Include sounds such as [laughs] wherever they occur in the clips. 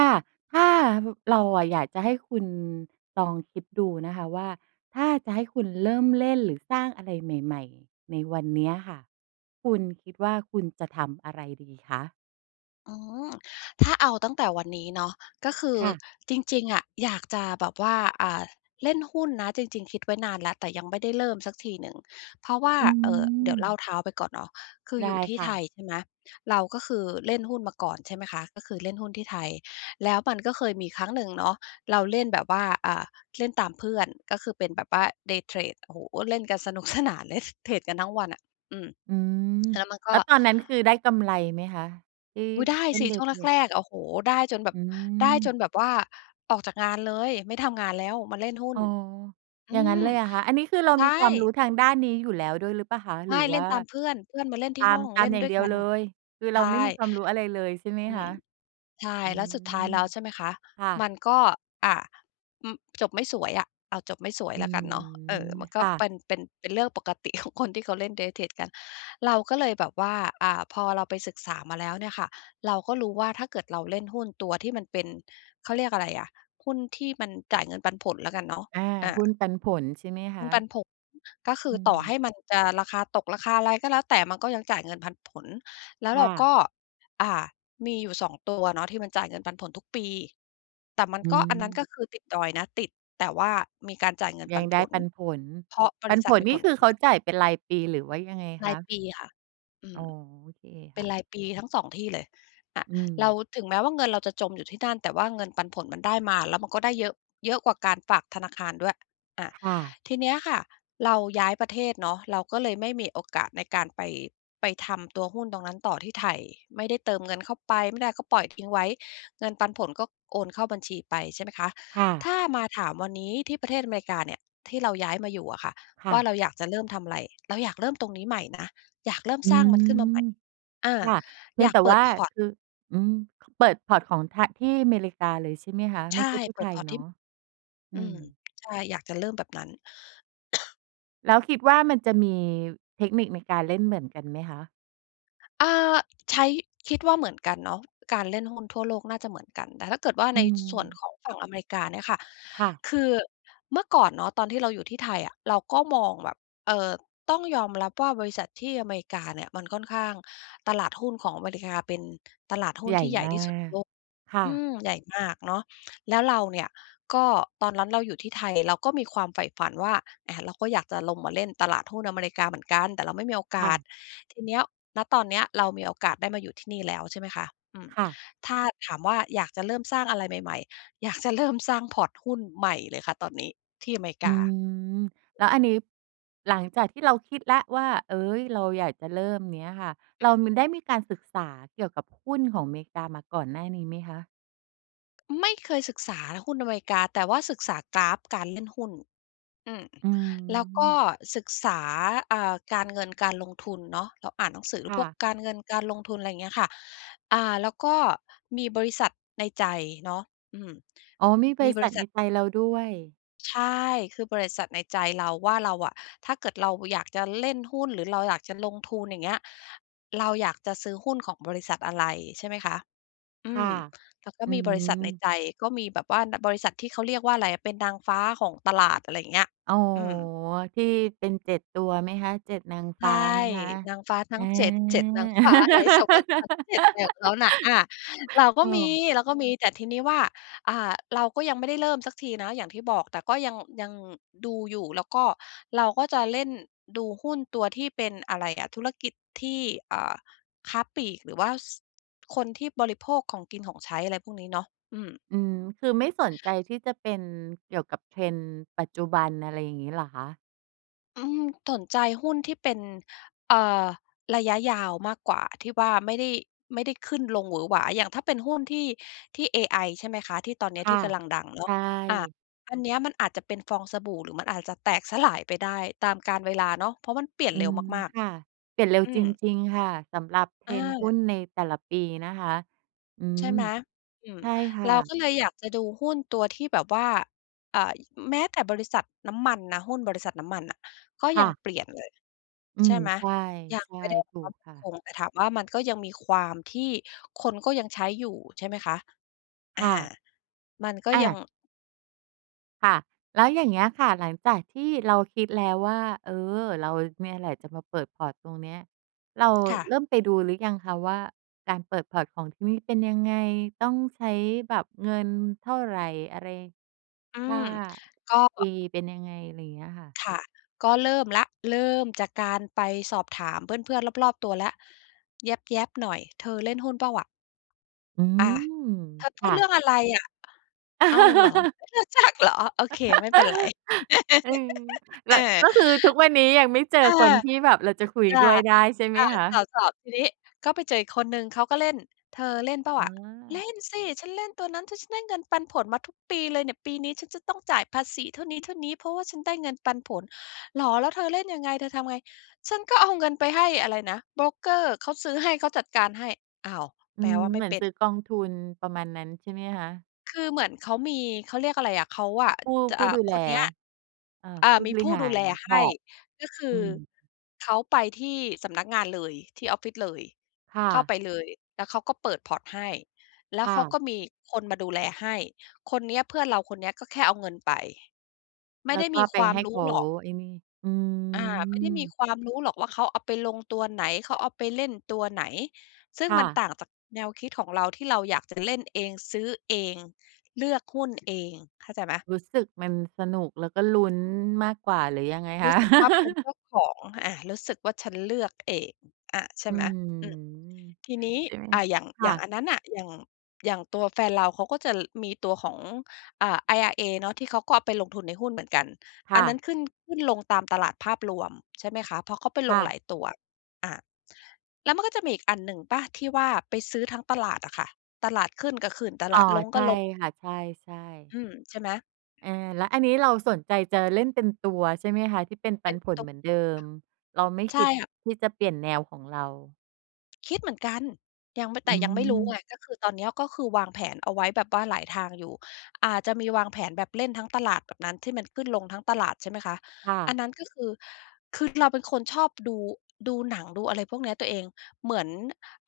ค่ะ ถ้า บ เราอะอยากจะให้คุณลองคิดดูนะคะว่าถ้าจะให้คุณเริ่มเล่นหรือสร้างอะไรใหม่ ๆ ในวันเนี้ยค่ะ คุณคิดว่าคุณจะทำอะไรดีคะ? อืม ถ้าเอาตั้งแต่วันนี้เนาะ ก็คือค่ะ จริง ๆ อะ อยากจะแบบว่า อ่า เล่นหุ้นนะ จริง ๆ คิดไว้นานแล้ว แต่ยังไม่ได้เริ่มสักทีหนึ่ง เพราะว่า อืเอ่อ เดี๋ยวเลม ่าเท้าไปก่อนเนาะ คือไดอยู้่ที่ค่ไทะ ย ใช่ไหม เราก็คือเล่นหุ้นมาก่อน ใช่ไหมคะ ก็คือเล่นหุ้นที่ไทย แล้วมันก็เคยมีครั้งหนึ่งเนาะ เราเล่นแบบว่า อ่า เล่นตามเพื่อน ก็คือเป็นแบบว่า day trade โอ้โฮ เล่นกันสนุก สนานเลย เทรดกันทั้งวันอะ อืม อืม แล้วมันกแล็ ้วตอนนั้นคือได้กำไรไหมคะ? ที่อุ๊ย ได้เล่สน ิ ชday ่วงแtrade รน่ะก ๆ ค่โอ้โฮ ได้จะ นแบอืบ ได้จนม แบบว่าออกจากงานเลย ไม่ทำงานแล้ว มาเล่นหุ้อน ๋อ อือย่างงั้ม นเลยเหรอคะ อันนี้คือเราใชมีความรู่ ้ทางด้านนี้อยู่แล้วด้วยหรือเปล่าคะ หไรมือ่ เวล่่านตามเพื่อน เพื่อนมาเล่นทตี่าหม ้อง ตาเลม่นอย่าดง้วเดยียกวัเน ลย คือเใรชาไม่่ มีความรู้อะไรเลยใช่ไหมอืคะ? ม ใช่ อืแล้วสุดท้าม ยแล้วใช่ไหมคะ ค่มะ ันก็ อ่า อ จบไม่สวยอะ เอา จบไม่สวยอืแล้วกันเนาะ เออ ม มันกค็่ะ เป็น เป็น เป็นเรื่องปกติ ของ คนที่เขาเล่นเดย์ day trade เราก็เลยแบบว่า อ่า พอเราไปศึกษามาแล้วเนี่ยค่ะ เราก็รู้ว่าถ้าเกิดเราเล่นหุ้นตัวที่มันเป็น เขาเรียกอะไรอะ หุ้นที่มันจ่ายเงินปันผลแล้วกันเนาะ อา อ่า หุ้นปันผลใช่ไหมคหุ้ะ? นปันผล ก็คือือต่อใม ห้มันจะราคาตก ราคาอะไรก็แล้วแต่ มันก็ยังจ่ายเงินพันผล แล้ควเ่รากะ ็ อ่า มีอยู่ 2 ตัวเนาะที่มันจ่ายเงินปันผลทุกปี แต่มันอืก็ อันนั้นม ก็คือติดดอยนะ ติด แต่ว่ามีการจ่ายเงินยปัังนไผด้ล ปันผล เพราะบปัรินษผัทลมีนีผ่ลคืกอเำขาไร จ่ายเป็นรายปีหรือว่ายังไงรคายะ? ปีค่ะ อือ๋อ ม โอเคเปค็่นะ รายปีทั้ง 2 ที่เลย อา อืเรา ม ถึงแม้ว่าเงินเราจะจมอยู่ที่นั่น แต่ว่าเงินปันผลมันได้มา แล้วมันก็ได้เยอะ เยอะกว่าการฝากธนาคารด้วย อา ค่ะ ทีเนี้ยค่ะ เราย้ายประเทศเนาะ เราก็เลยไม่มีโอกาสในการไป ไปทำตัวหุ้นตรงนั้นต่อที่ไทย ไม่ได้เติมเงินเข้าไป ไม่ได้ก็ปล่อยทิ้งไว้ เงินปันผลก็โอนเข้าบัญชีไป ใช่ไหมคะ ค่ะ ถ้ามาถามวันนี้ที่ประเทศอเมริกาเนี่ย ที่เราย้ายมาอยู่อะค่ะ ค่ว่าะ เราอยากจะเริ่มทำไร เราอยากเริ่มตรงนี้ใหม่นะ อยากเริ่มอืสร้างมันม ขึ้นมาใหม่ อา ค่ะ เพอียยงากแต่เปิว่ด าพอร์ต คือ อืม ค เปิด พอร์ต ของทา ที่อเมริกาเลยใช่ไหมคะ ใชไม่่ ใช่ที่เปไิทด ยพอร์ต เนทาีะ? ่ อือืม ม ใช่ อยากจะเริ่มแบบนั้น [coughs] แล้วคิดว่ามันจะมีเทคนิคในการเล่นเหมือนกันไหมคะ? อา ใช้ คิดว่าเหมือนกันเนาะ การเล่นหุ้นทั่วโลกน่าจะเหมือนกัน แต่ถ้าเกิดว่าอใืนส่วนม ของฝั่งอเมริกาเนี่ยค่ะ ค่ะ คือเมื่อก่อนเนาะตอนที่เราอยู่ที่ไทยอะ เราก็มองแบบ เออ ต้องยอมรับว่าบริษัทที่อเมริกาเนี่ยมันค่อนข้าง ตลาดหุ้นของอเมริกาเป็นตลาดหุ้ใหนญ่ที่ใหญ่มาที่สุดในก โลก ค่อืะ ม ใหญ่มากเนาะ แล้วเราเนี่ย ก็ตอนนั้นเราอยู่ที่ไทยเราก็มีความใฝ่ฝันว่า อ่า เราก็อยากจะลงมาเล่นตลาดหุ้นอเมริกาเหมือนกัน แต่เราไม่มีโอกค่าส ะ ทีเนี้ย ณ ตอนเนี้ยเรามีโอกาสได้มาอยู่ที่นี่แล้ว ใช่ไหมคะ อืม ค่ะ ถ้าถามว่าอยากจะเริ่มสร้างอะไรใหม่ ๆ อยากจะเริ่มสร้าง พอร์ต หุ้นใหม่เลยค่ะตอนนี้ที่อเมริอกืา อ แล้วอันนี้ หลังจากที่เราคิดแล้วว่า เอ๊ย เราอยากจะเริ่ม อย่างเนี้ยค่ะ เอรา ืม ม ได้มีการศึกษาเกี่ยวกับหุ้นของเมกามาก่อนหน้านี้ไหมคะ? ไม่เคยศึกษาหุ้นอเมริกา แต่ว่าศึกษากราฟการเล่นหุ้น อืม อืแล้วก็อ ศึกษา อ่า การเงิน การลงทุนเนาะ เราอ่านหนังสือ หรืคอ่พวกะ การเงิน การลงทุน อะไรอย่างเงี้ยค่ะ อ่า แล้วก็มีบริษัทในใจเนาะ อืม อ๋อ มีบมีริบษัรทิใษนัท ไทยเราด้วย ใช่ คือบริษัทในใจเราว่าเราอะ ถ้าเกิดเราอยากจะเล่นหุ้น หรือเราอยากจะลงทุน อย่างเงี้ย เราอยากจะซื้อหุ้นของบริษัทอะไร ใช่ไหมคะ อืค่ะ ม แล้วก็อืมีบริษัทในม ใจ ก็มีแบบว่า น บริษัทที่เขาเรียกว่าอะไรอะ เป็นนางฟ้าของตลาด อะไรอย่างเงี้ย อ๋อ อืม ที่เป็น 7 ตัวไหมคะ 7 นางใฟช้า่ ไหมคะ? นางฟ้าทัอ้า ง 7 7 นางฟ้าอะไร สวรรค์ชั้น 7 อะไรของเข[laughs] าน่ะ อา เราก็เมี ออ เราก็มี แต่ทีนี้ว่า อ่า เราก็ยังไม่ได้เริ่มสักทีนะอย่างที่บอก แต่ก็ยัง ยังดูอยู่ แล้วก็ เราก็จะเล่น ดูหุ้นตัวที่เป็นอะไรอะ ธุรกิจที่ อ่า ค้าปลีก หรือว่า ส คนที่บริโภคของกินของใช้ อะไรพวกนี้เนาะ อืม อือ คือไม่สนใจที่จะเป็นเกี่ยวกับ Trend ปัจจุบัน อะไรอย่างนี้หรอคะ? อืม สนใจ หุ้นที่เป็น เอ่อ ระยะยาวมากกว่าที่ว่าไม่ได้ ไม่ได้ขึ้นลงหวือหวา อย่างถ้าเป็นหุ้นที่ ที่ AI ใช่ไหมคะ ที่ตอนเนคี้ย่ทีะ ่กำลังดังเนาใชะ อ่า ่ อันเนี้ยมันอาจจะเป็นฟองสบู่ หรือมันอาจจะแตก สลาย ไปได้ตามกาลเวลาเนาะ เพราะมันเปลี่ยอนืเร็วม มาก ค่ะ เปลี่ยนเร็วๆ อืจม ริง ๆ ค่ะ สำหรับ trend หุ้อา นในแต่ละปีนะคะ อืใชม ่ไหม? อืม ใช่คเ่ราะ ก็เลยอยากจะดูหุ้นตัวที่แบบว่า อ่า ย แม้แต่บริษัทน้ำมันนะ หุ้นบริษัทน้ำมันน่ะก็คย่ังะ เปลี่ยนเลย อืใช่ม ไหม? ใช่ ยัใงช่ ไม่ได้ ถูกtop ค่คะ ง แต่ถามว่า มันก็ยังมีความที่คนก็ยังใช้อยู่ใช่ไหมคะ? อคา ่ะ มันก็อ่ยัง า ค่ะ แล้วอย่างเงี้ยค่ะ หลังจากที่เราคิดแล้วว่า เออ เราเนี่ยแหละจะมาเปิด พอร์ต ตรงเนี้ย เราค่เะ ริ่มไปดูหรือยังคะว่า การเปิด พอร์ต ของที่นี่เป็นยังไง ต้องใช้แบบเงินเท่าไร อะไร อืค่ม า ก็ อ fee เป็นยังไง ไรเงี้ยค่ะ? ค่ะ ก็เริ่มแล้ว เริ่มจากการไปสอบถามเพื่อน ๆ รอบ ๆ ตัวแล้ว แย็บ ๆ หน่อย "เธอเล่นหุ้นเปล่าอะ?" อือะ ม เธอพคูด่ะ เรื่องอะไรอะ อ้าว เหรอ [laughs] ไม่รู้จักเหรอ โอเคไม่เป็นไร [laughs] อื[laughs] ม แลเ้ออ ว ก็คือทุกวันนี้ยังไม่เจอเออ คนที่แบบเราจะคุยค่ะ ด้วยได้ใช่ไหอ่มา คตะ? ่อ ๆ ทีนี้ก็ไปเจออีกคนหนึ่งเขาก็เล่น เธอเล่นเปล่าอ๋อะ เล่อ นสิ ฉันเล่นตัวนั้น ถ ฉันได้เงินปันผลมาทุกปีเลยเนี่ย ปีนี้ฉันจะต้องจ่ายภาษีเท่านี้ ๆ เพราะว่าฉันได้เงินปันผล เหรอ แล้วเธอเล่นยังไง เธอทำไง ฉันก็เอาเงินไปให้อะไรนะ โบรกเกอร์ เขาซื้อให้ เขาจัดการให้ อ้าว อืแปลม ว่าไเมห่มือเนป็ซน ื้อกองทุน ประมาณนั้นใช่ไหมคะ? คือเหมือนเขามี เขาเรียกอะไรอะ เขา อะ ผู้ จะ ผูอ่้า ดูแคล นเนี้ย เอ่อ อ่า ผู้มีบรผิู้หาดูแร ลพใหอ้ ร์ต ก็คือ อืม เขาไปที่สำนักงานเลยที่ออฟฟิศเลย ค่เข้าะ ไปเลย แล้วเขาก็เปิด พอร์ต ให้ แล้คว่เขาะ ก็มีคนมาดูแลให้ คนเนี้ยเพื่อนเราคนเนี้ยก็แค่เอาเงินไป ไมแ่ล้ไดว้ก็มีไปควาใมห้รเขู้าหรอก ไอ้นี่ อือา ไม่ได้มีม ความรู้หรอกว่าเขาเอาไปลงตัวไหน เขาเอาไปเล่นตัวไหน ซึ่คง่มันะ ต่างจากแนวคิดของเรา ที่เราอยากจะเล่นเอง ซื้อเอง เลือกหุ้นเอง เข้าใจไหม รู้สึกมันสนุก แล้วก็ลุ้นมากกว่า หรือยังไงครู้ะ? สึกว่า เป็นเจ[laughs] ้าของ อ่า รู้สึกว่าฉันเลือก เอง อ่า ใชอ่ืไหม? ม อืม ทีนี้ ใช่ไหม? อ่า อย่าง คอย่่างะ อันนั้นน่ะ อย่าง อย่างตัวแฟนเราเขาก็จะมีตัวของ เอ่อ IRA เนาะที่เขาก็เอาไปลงทุนในหุ้นเหมือนกัน คอ่ันนะ ั้นขึ้น ขึ้นลงตามตลาดภาพรวม ใช่ไหมคะ ฦ เพราะเขาไปคล่งหะ ลายตัว อ่า แล้วมันก็จะมีอีกอันหนึ่งเปล่า ที่ว่าไปซื้อทั้งตลาดอะค่ะ ตลาดขึ้นก็ขึ้น ตอล๋อ าดลงใชก็่ลง ค่ะ ใช่ ๆ อืม ใช่ไหม? เออ แล้วอันนี้เราสนใจจะเล่นเต็มตัวใช่ไหมคะ? ที่เป็นปเปั็นน ผลต เหมือนเดิม เราไม่ใชค่ิดค่ะ ที่จะเปลี่ยนแนวของเรา คิดเหมือนกัน ยังไม่ อแตื่ยังไม่รู้ม ไง ก็คือตอนเนี้ยก็คือวางแผนเอาไว้แบบว่าหลายทางอยู่ อ่า จะมีวางแผนแบบเล่นทั้งตลาดแบบนั้น ที่มันขึ้นลงทั้งตลาด ใช่ไหมคะ ค่อะ ันนั้นก็คือ คือเราเป็นคนชอบดู ดูหนัง ดูอะไรพวกนี้ตัวเอง เหมือน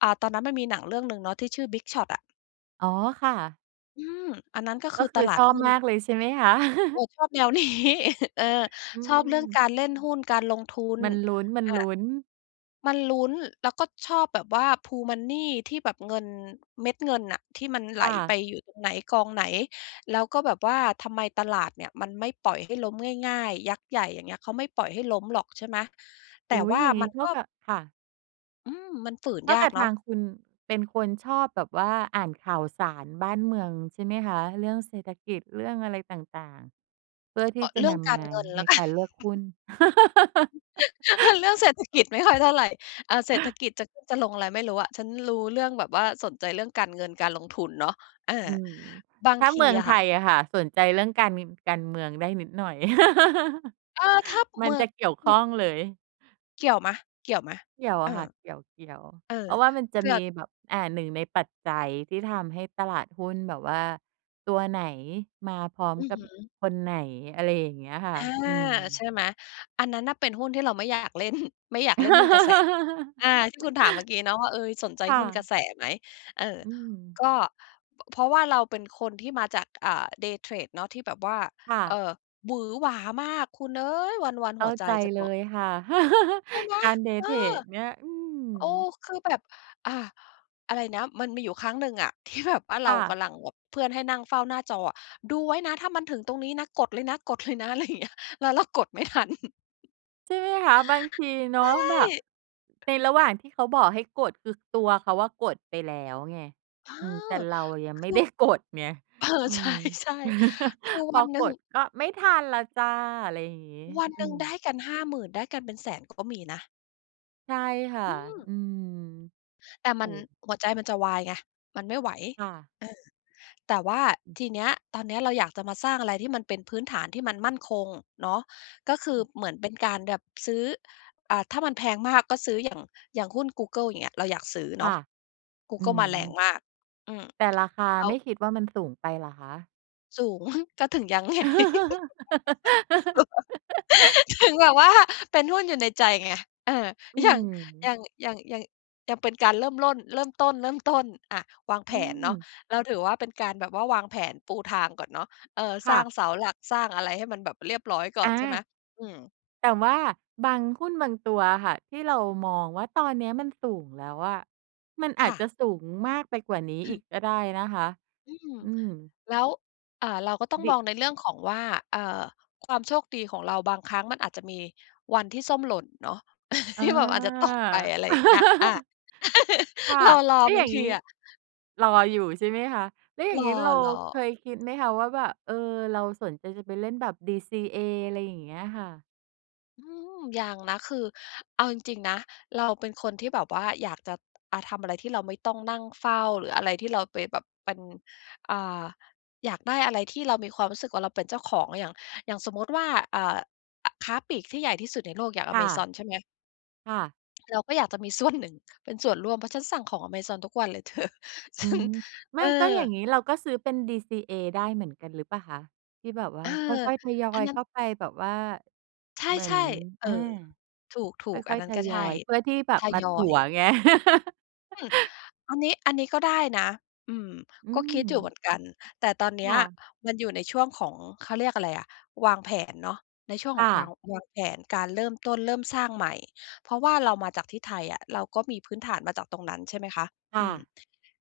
อ่า ตอนนั้นมันมีหนังเรื่องหนึ่งเนาะ ที่ชื่อ "Big Short" อะ อ๋อ ค่ะ อืม อันนั้นก็กค็ือคตือลาชดอบหุ้น มากเลยใช่ไหมคะ? เอ[chuckles] อ ชอบแนว นี้ [chuckles] เออ อืชอบเรื่องม การเล่นหุ้น การลงทุน มันอลุ้น ๆ า มันลุ้น แล้วก็ชอบแบบว่า pool money ที่แบบเงิน เม็ดเงินน่ะ ที่มันไหคล่ไปะ อยู่ตรงไหน กองไหน แล้วก็แบบว่าทำไมตลาดเนี่ยมันไม่ปล่อยให้ล้มง่าย ๆ ยักษ์ใหญ่ อย่างเงี้ย เขาไม่ปล่อยให้ล้มหรอก ใช่ไหม แตอุ่๊วย ่าอย่างนีมั้นเท่กา็ กับ ค่ะ อืม มันฝืนเท่ายากักบเทนาางะ คุณเป็นคนชอบแบบว่าอ่านข่าวสารบ้านเมืองใช่ไหมคะ? เรื่องเศรษฐกิจ เรื่องอะไรต่าง ๆ เพื่อทีอ ่จะเรื่นองกำมาราเงินแลใน้ว กักน ารเลือกหุ้น [laughs] [laughs] [laughs] ห เรื่องเศรษฐกิจไม่ค่อยเท่าไร อา เศรษฐอ กิจจะขึ้นจะลงอะไรไม่รู้อะ ฉันรู้เรื่องแบบว่า สนใจเรื่องการเงิน การลงทุนเนาะ เออือ ม บาถง้าทเมืีองอไะทค่ะ ยอะค่ะ สนใจเรื่องการ ง การเมืองได้นิดหน่อย เออ ถ้า[laughs] มัเมนือจง ะเกี่ยวขอ ้องเลย เกี่ยวไหม เกี่ยวไหม? เกี่ยวเอออ ะค่ะ เกี่ยว เออ ๆ เพราะว่ามันจะเพื่มอ ีแบบ อ่า 1 ในปัจจัยที่ทำให้ตลาดหุ้นแบบว่า ตัวไหนมาพร้อมอือกัฮบึ คนไหน อะไรอย่างเงี้ยค่อะ า อืใชม ่ไหม อันนั้นน่ะเป็นหุ้นที่เราไม่อยากเล่น [chuckles] ไม่อยากเล่นหุ้นกระแส อา ที่ค[laughs] ุณถามเมื่อกี้เนาะว่า เออ "สนใจค่หุ้นกระ ะแสไหม?" เออ อืม ก็ พ เพราะว่าเราเป็นคนที่มาจาก อ่า Day trade เนาะ ที่แบบว่า ค่เอ่ะ อ วือหวามากคุณเอ๊ย วัน เขๆ ห้ัาวใจใจจะเลตก ยค่ะ [chuckles] ใช่ไหม? การ Day เออ! trade เนี่ย อืโอ้ ม คือแบบ อ่า อะไรนะ มันมีอยู่ครั้งหนึ่งอ่ะ ที่แบบ ว่าเคร่ากะ ำลังแบบ เพื่อนให้นั่งเฝ้าหน้าจออะ "ดูไว้นะถ้ามันถึงตรงนี้นะ กดเลยนะ กด เลยนะ" อะไรอย่างเงี้ย แล้วเรากดไม่ทัน [chuckles] ใช่ไหมคะ บางทีเนใาะชแบบ ่ ในระหว่างที่เขาบอกให้กด คือตัวเขาอะกดไปแล้วไง เออ อืม แต่เรายังคไม่ ือ ได้กด ไง เออ อืใชม ่ ๆ คือ[chuckles] พวัอนหนึก่ง ดก็ไม่ทันแล้วจ้ะ อะไรอย่างงี้ วันอืหนึ่งได้ม กัน 50,000 ได้กันเป็น 100,000 ก็มีนะ ใช่ค่ะ อืม อืม แต่โมอ้ ันหัวใจมันจะวายไงมันไม่ไหว ค่ะ เออ แต่ว่าทีเนี้ยตอนเนี้ยเราอยากจะมาสร้างอะไรที่มันเป็นพื้นฐานที่มันมั่นคงเนาะ ก็คือเหมือนเป็นการแบบซื้อ อ่า ถ้ามันแพงมากก็ซื้ออย่าง อย่างหุ้นกูเกิลเงี้ยเราอยากซื้อคเน่าะ ะ กูอืเกิลมาแรงม มาก อืม แต่[tsk] ราคาแล้ไมว ่คิดว่ามันสูงไปเหรอคะ? สูง ก็ถึงยัง ไง [laughs] [laughs] ถึงแบบว่าเป็นหุ้นอยู่ในใจไง เออ อืยัง ยม ัง ยัง ยัง ยังเป็นการเริ่มร่น เริ่มต้น เริ่มต้น อ่า วางแผอืนเนาะ ม เราถือว่าเป็นการแบบว่าวางแผนปูทางก่อนเนาะ เออ คสร่้าะ งเสาหลักสร้างอะไรให้มันแบบเรียบร้อยก่ออนใช่ไหม? า อืม แต่ว่าบางหุ้นบางตัวอะค่ะ ที่เรามองว่า ตอนเนี้ยมันสูงแล้วอะ มันอคาจ่จะ ะสูงมากไปกว่านี้อีก[chuckles] ก็ได้นะคะ อืม อืม แล้ว อา เราก็ต้องดมิ องในเรื่องของว่า เออ ความโชคดีของเราบางครั้งมันอาจจะมีวันที่ส้มหล่นเนาะ [chuckles] อที่แบบ อาจจะตกไป า อะไรอย่างเงี้ย อา [laughs] [chuckles] ค่ะ รอ แล้วๆ บอยา่งางทงีี้ อะ รออยู่ใช่ไหมคะ? แล้วอย่ารงงี้เราอ เคๆ ยคิดไหมคะว่า แบบ เออ เราสนใจจะไปเล่นแบบ DCA อะไรอย่างเงี้ยค่ะ? อืม ยังนะ คือเอาจริง ๆ นะ เราเป็นคนที่แบบว่าอยากจะ อา ทำอะไรที่เราไม่ต้องนั่งเฝ้า หรืออะไรที่เราไปแบบเป็น อ่า อยากได้อะไรที่เรามีความรู้สึกว่าเราเป็นเจ้าของ อย่าง อย่างสมมติว่า อ่า ค้าปลีกที่ใหญ่ที่สุดในโลกอย่างคอ่เมซะ อนใช่ไหม? ค่ะ เราก็อยากจะมีส่วนหนึ่งเป็นส่วนร่วม เพราะฉันสั่งของอะเมซอน ทุกวันเลย เธอ ฉอืัน ม ไมเอ่อ ก็อย่างนี้เราก็ซื้อเป็น DCA ได้เหมือนกันหรือเปล่าคะ? ที่แบบว่เอาอ ค่อย ๆ ทยออันยนั้เขน ้าไปแบบว่า ใชเหมือน ่ ๆ เอออ า ถคูก ๆ อั่อนย นั้ๆ ทนก็ยใชอ่ ย เพื่อที่แบทบมายอถัวย ไง อืม [chuckles] อันนี้ อันนี้ก็ได้นะ อืม อืก็คิดอยู่เหมืม อนกัน แต่ตอนเนีค้ย ่ะ มันอยู่ในช่วงของ เขาเรียกอะไรอะ วางแผนเนาะ ในช่วงคข่องความะ วางแผน การเริ่มต้น เริ่มสร้างใหม่ เพราะว่าเรามาจากที่ไทยอะ เราก็มีพื้นฐานมาจากตรงนั้น ใช่ไหมคะ คอ่ืม ะ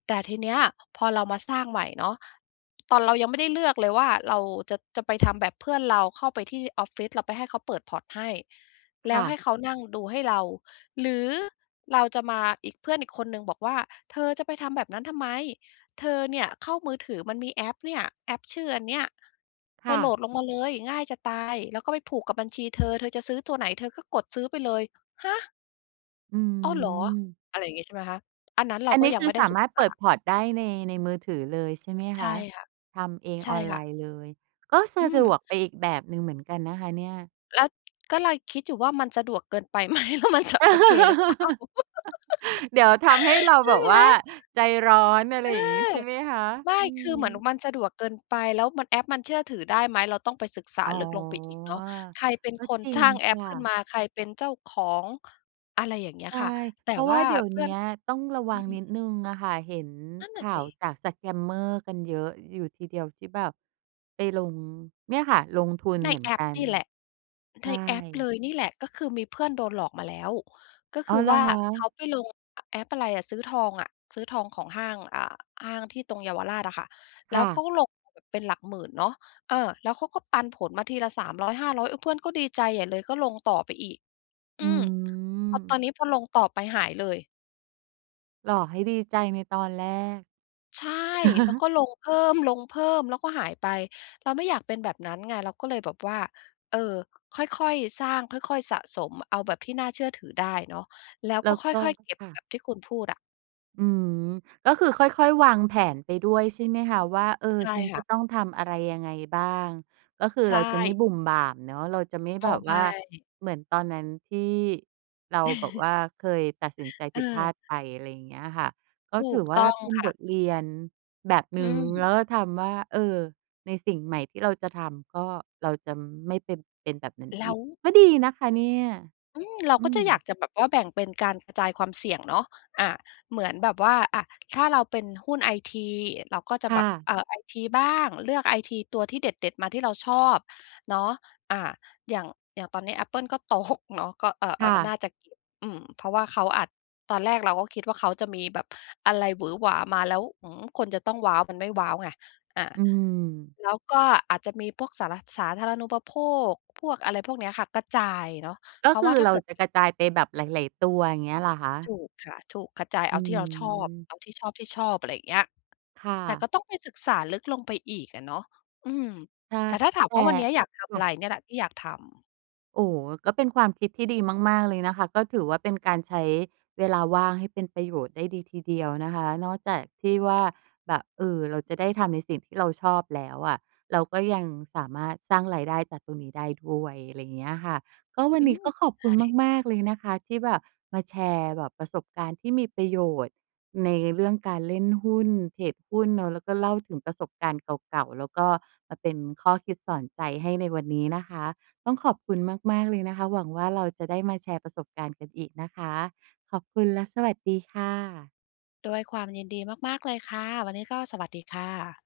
แต่ทีเนี้ย พอเรามาสร้างใหม่เนาะ ตอนเรายังไม่ได้เลือกเลยว่าเราจะ จะไปทำแบบเพื่อนเรา เข้าไปที่ออฟฟิศเราไปให้เขาเปิด พอร์ต ให้ แลค้่วใหะ ้เขานั่งดูให้เราหรือเราจะมาอีก เพื่อนอีกคนหนึ่งบอกว่า "เธอจะไปทำแบบนั้นทำไม? เธอเนี่ยเข้ามือถือมันมีแอปเนี่ย แอปชื่ออันเนี้ย คเธ่อโหละ ดลงมาเลย ง่ายจะตาย แล้วก็ไปผูกกับบัญชีเธอ เธอจะซื้อตัวไหนเธอก็กดซื้อไปเลย" ฮะ อือ้อ เหรอ! ม อะไรอย่างงี้ ใช่ไหมคะ อันนั้นเรอาันกน็ี้ยัคงืไมอ่ได้สาศึมการถษเปิด า port ได้ใน ในมือถือเลยใช่ไหมใคช่ะ? ค่ะ ทำเองใช่ออนไคล่ะ น์เลย ก็สอืะดม วกไปอีกแบบหนึ่งเหมือนกันนะคะเนี่ย แล้ว ก็เลยคิดอยู่ว่า มันสะดวกเกินไป ไหม แล้วมันจะโอเคหรือเปล่า? [laughs] เดี๋ยวทำให้เร[giggles] าใชแบ่บไหม? ว่าเอใจร้อน อะไรอย่าอ งนี้ใช่ไหมคะ? ไม่ อืคือเหมือนม มันสะดวกเกินไป แล้วมัน แอปมันเชื่อถือได้ไหม เราต้องไปศึกษาอ๋อ ลึกลงไปอีกเนาะ ใครเป็นก็คน จริสรง้าง แอคป่ขึ้นะ มา ใครเป็นเจ้าของ อะไรอย่างเงี้ใยช่ ค่ะ แตเ่พราะวว่่าาเดี๋ยวเพเนืี่อ้น ยก ต้องระอวืังม นิดหนึ่งอะค่ะ เห็นนั่นขน่ะ่าสวิ จาก สแกมเมอร์ กันเยอะอยู่ทีเดียว ที่แบบไปลง เนี่ยค่ะ ลงทุนในเหมือนแอกปัน นี่แหละ ใชในแอปเ่ ลยนี่แหละ ก็คือมีเพื่อนโดนหลอกมาแล้ว ก็อค๋อ ือเหรวอ่าคเขะ? าไปลง อ แอปอะไรอะ ซื้อทองอะ ซื้อทองของห้าง อ่า ห้างที่ตรงเยาวราชอะค่ะ แคล้่วเขาะ ก็ลงแบบเป็นหลักหมื่นเนาะ เออ แล้วเขาก็ปันผลมาทีละ 300 500 เออ เพื่อนก็ดีใจใหญ่เลย ก็ลงต่อไปอีก ออืืม พอตม อนนี้พอลงต่อไป หายเลย หลอกให้ดีใจในตอนแรก ใช่ แล้วก็[chuckles] ลงเพิ่ม ๆ แล้วก็หายไป เราไม่อยากเป็นแบบนั้นไง เราก็เลยแบบว่า เออ ค่อย ๆ สร้าง ค่อย ๆ สะสมเอาแบบที่น่าเชื่อถือได้เนาะ แล้วแลก้็วคก็ ่อย ๆ เก็บค่ะ แบบที่คุณพูดอะ อือ ก็คือค่อย ๆ วางแผนไปด้วยใช่ไหมคะ? ว่า เออ ใช่ฉันคจ่ะะ ต้องทำอะไรยังไงบ้าง ก็คือใชเราจะไม่่ บุ่มบ่ามเนาะ เราจะไม่อแ๋บอ บไวม่า ่ เหมือนตอนนั้นที่เราแบบ[chuckles] ว่า เคยตัดสินใจผิดพลาดเออ ไปอะไรเงี้ยค่ะ ก็ถถูือกวต่า้องเป็นค่บะ ทเรียนแบบหนึอื่ง แล้ม วก็ทำว่า เออ ในสิ่งใหม่ที่เราจะทำก็เราจะไม่ไปเป็นแบบนั้นแลอี้ก ว ก็ดีนะคะเนี่ย อือ เราอืก็จะอยาก ม จะแบบว่าแบ่งเป็นการกระจายความเสี่ยงเนาะ อ่า เหมือนแบบว่า อะ ถ้าเราเป็นหุ้นไอที เราก็จะคแ่บบ ะ เออ ไอทีบ้าง เลือกไอทีตัวที่เด็ด ๆ มาที่เราชอบเนาะ อ่า อย่าง อย่างตอนนี้ Apple ก็ ตก เนาะ ก็ เอ่อ เคอ่่อ น่ะ าจะ [unintelligible] อืม เพราะว่าเขาอาจ ตอนแรกเราก็คิดว่า เขาจะมีแบบอะไรหวือหวามา แล้ว หือ คนจะต้องว้าว มันไม่ว้าวไง อ่า อืม แล้วก็อาจจะมีพวกสาระ สาธารณูปโภค พวกอะไรพวกเนี้ยค่ะ กระจายเนาะ กเ็พราคะวื่าอถ้เาราเกิด จะกระจายไปแบบหลาย ๆ ตัว เงี้ยหรอคะ? ถูกค่ะ ถูก กระจายเอือาที่เราชอบ อ เอาที่ชอบ ที่ชอบ อะไรเงี้ย ค่แต่ะ ก็ต้องไปศึกษาลึกลงไปอีกอะเนาะ อืม ใช่ แต่ถ้าถาแมต่ ว่า วันเนี้ยอยากทคำอะ่ะ ไร? เนี่ยแหละที่อยากทำ โอ้ ก็เป็นความคิดที่ดีมาก ๆ เลยนะคะ ก็ถือว่าเป็นการใช้เวลาว่างให้เป็นประโยชน์ได้ดีทีเดียวนะคะ นอกจากที่ว่าแบบ เออ เราจะได้ทำในสิ่งที่เราชอบแล้วอะ เราก็ยังสามารถสร้างรายได้จากตรงนี้ได้ด้วย อะไรเงี้ยค่ะ ก็วันอืนี้อ ก็ขอบคใชุณ่ มาก ๆ เลยนะคะ ที่แบบมาแชร์แบบประสบการณ์ที่มีประโยชน์ ในเรื่องการเล่นหุ้นเทรดหุ้นเนาะ แล้วก็เล่าถึงประสบการณ์เก่า ๆ แล้วก็มาเป็นข้อคิดสอนใจให้ในวันนี้นะคะ ต้องขอบคุณมาก ๆ เลยนะคะ หวังว่าเราจะได้มาแชร์ประสบการณ์กันอีกนะคะ ขอบคุณและสวัสดีค่ะ ด้วยความยินดีมาก ๆ เลยค่ะ วันนี้ก็สวัสดีค่ะ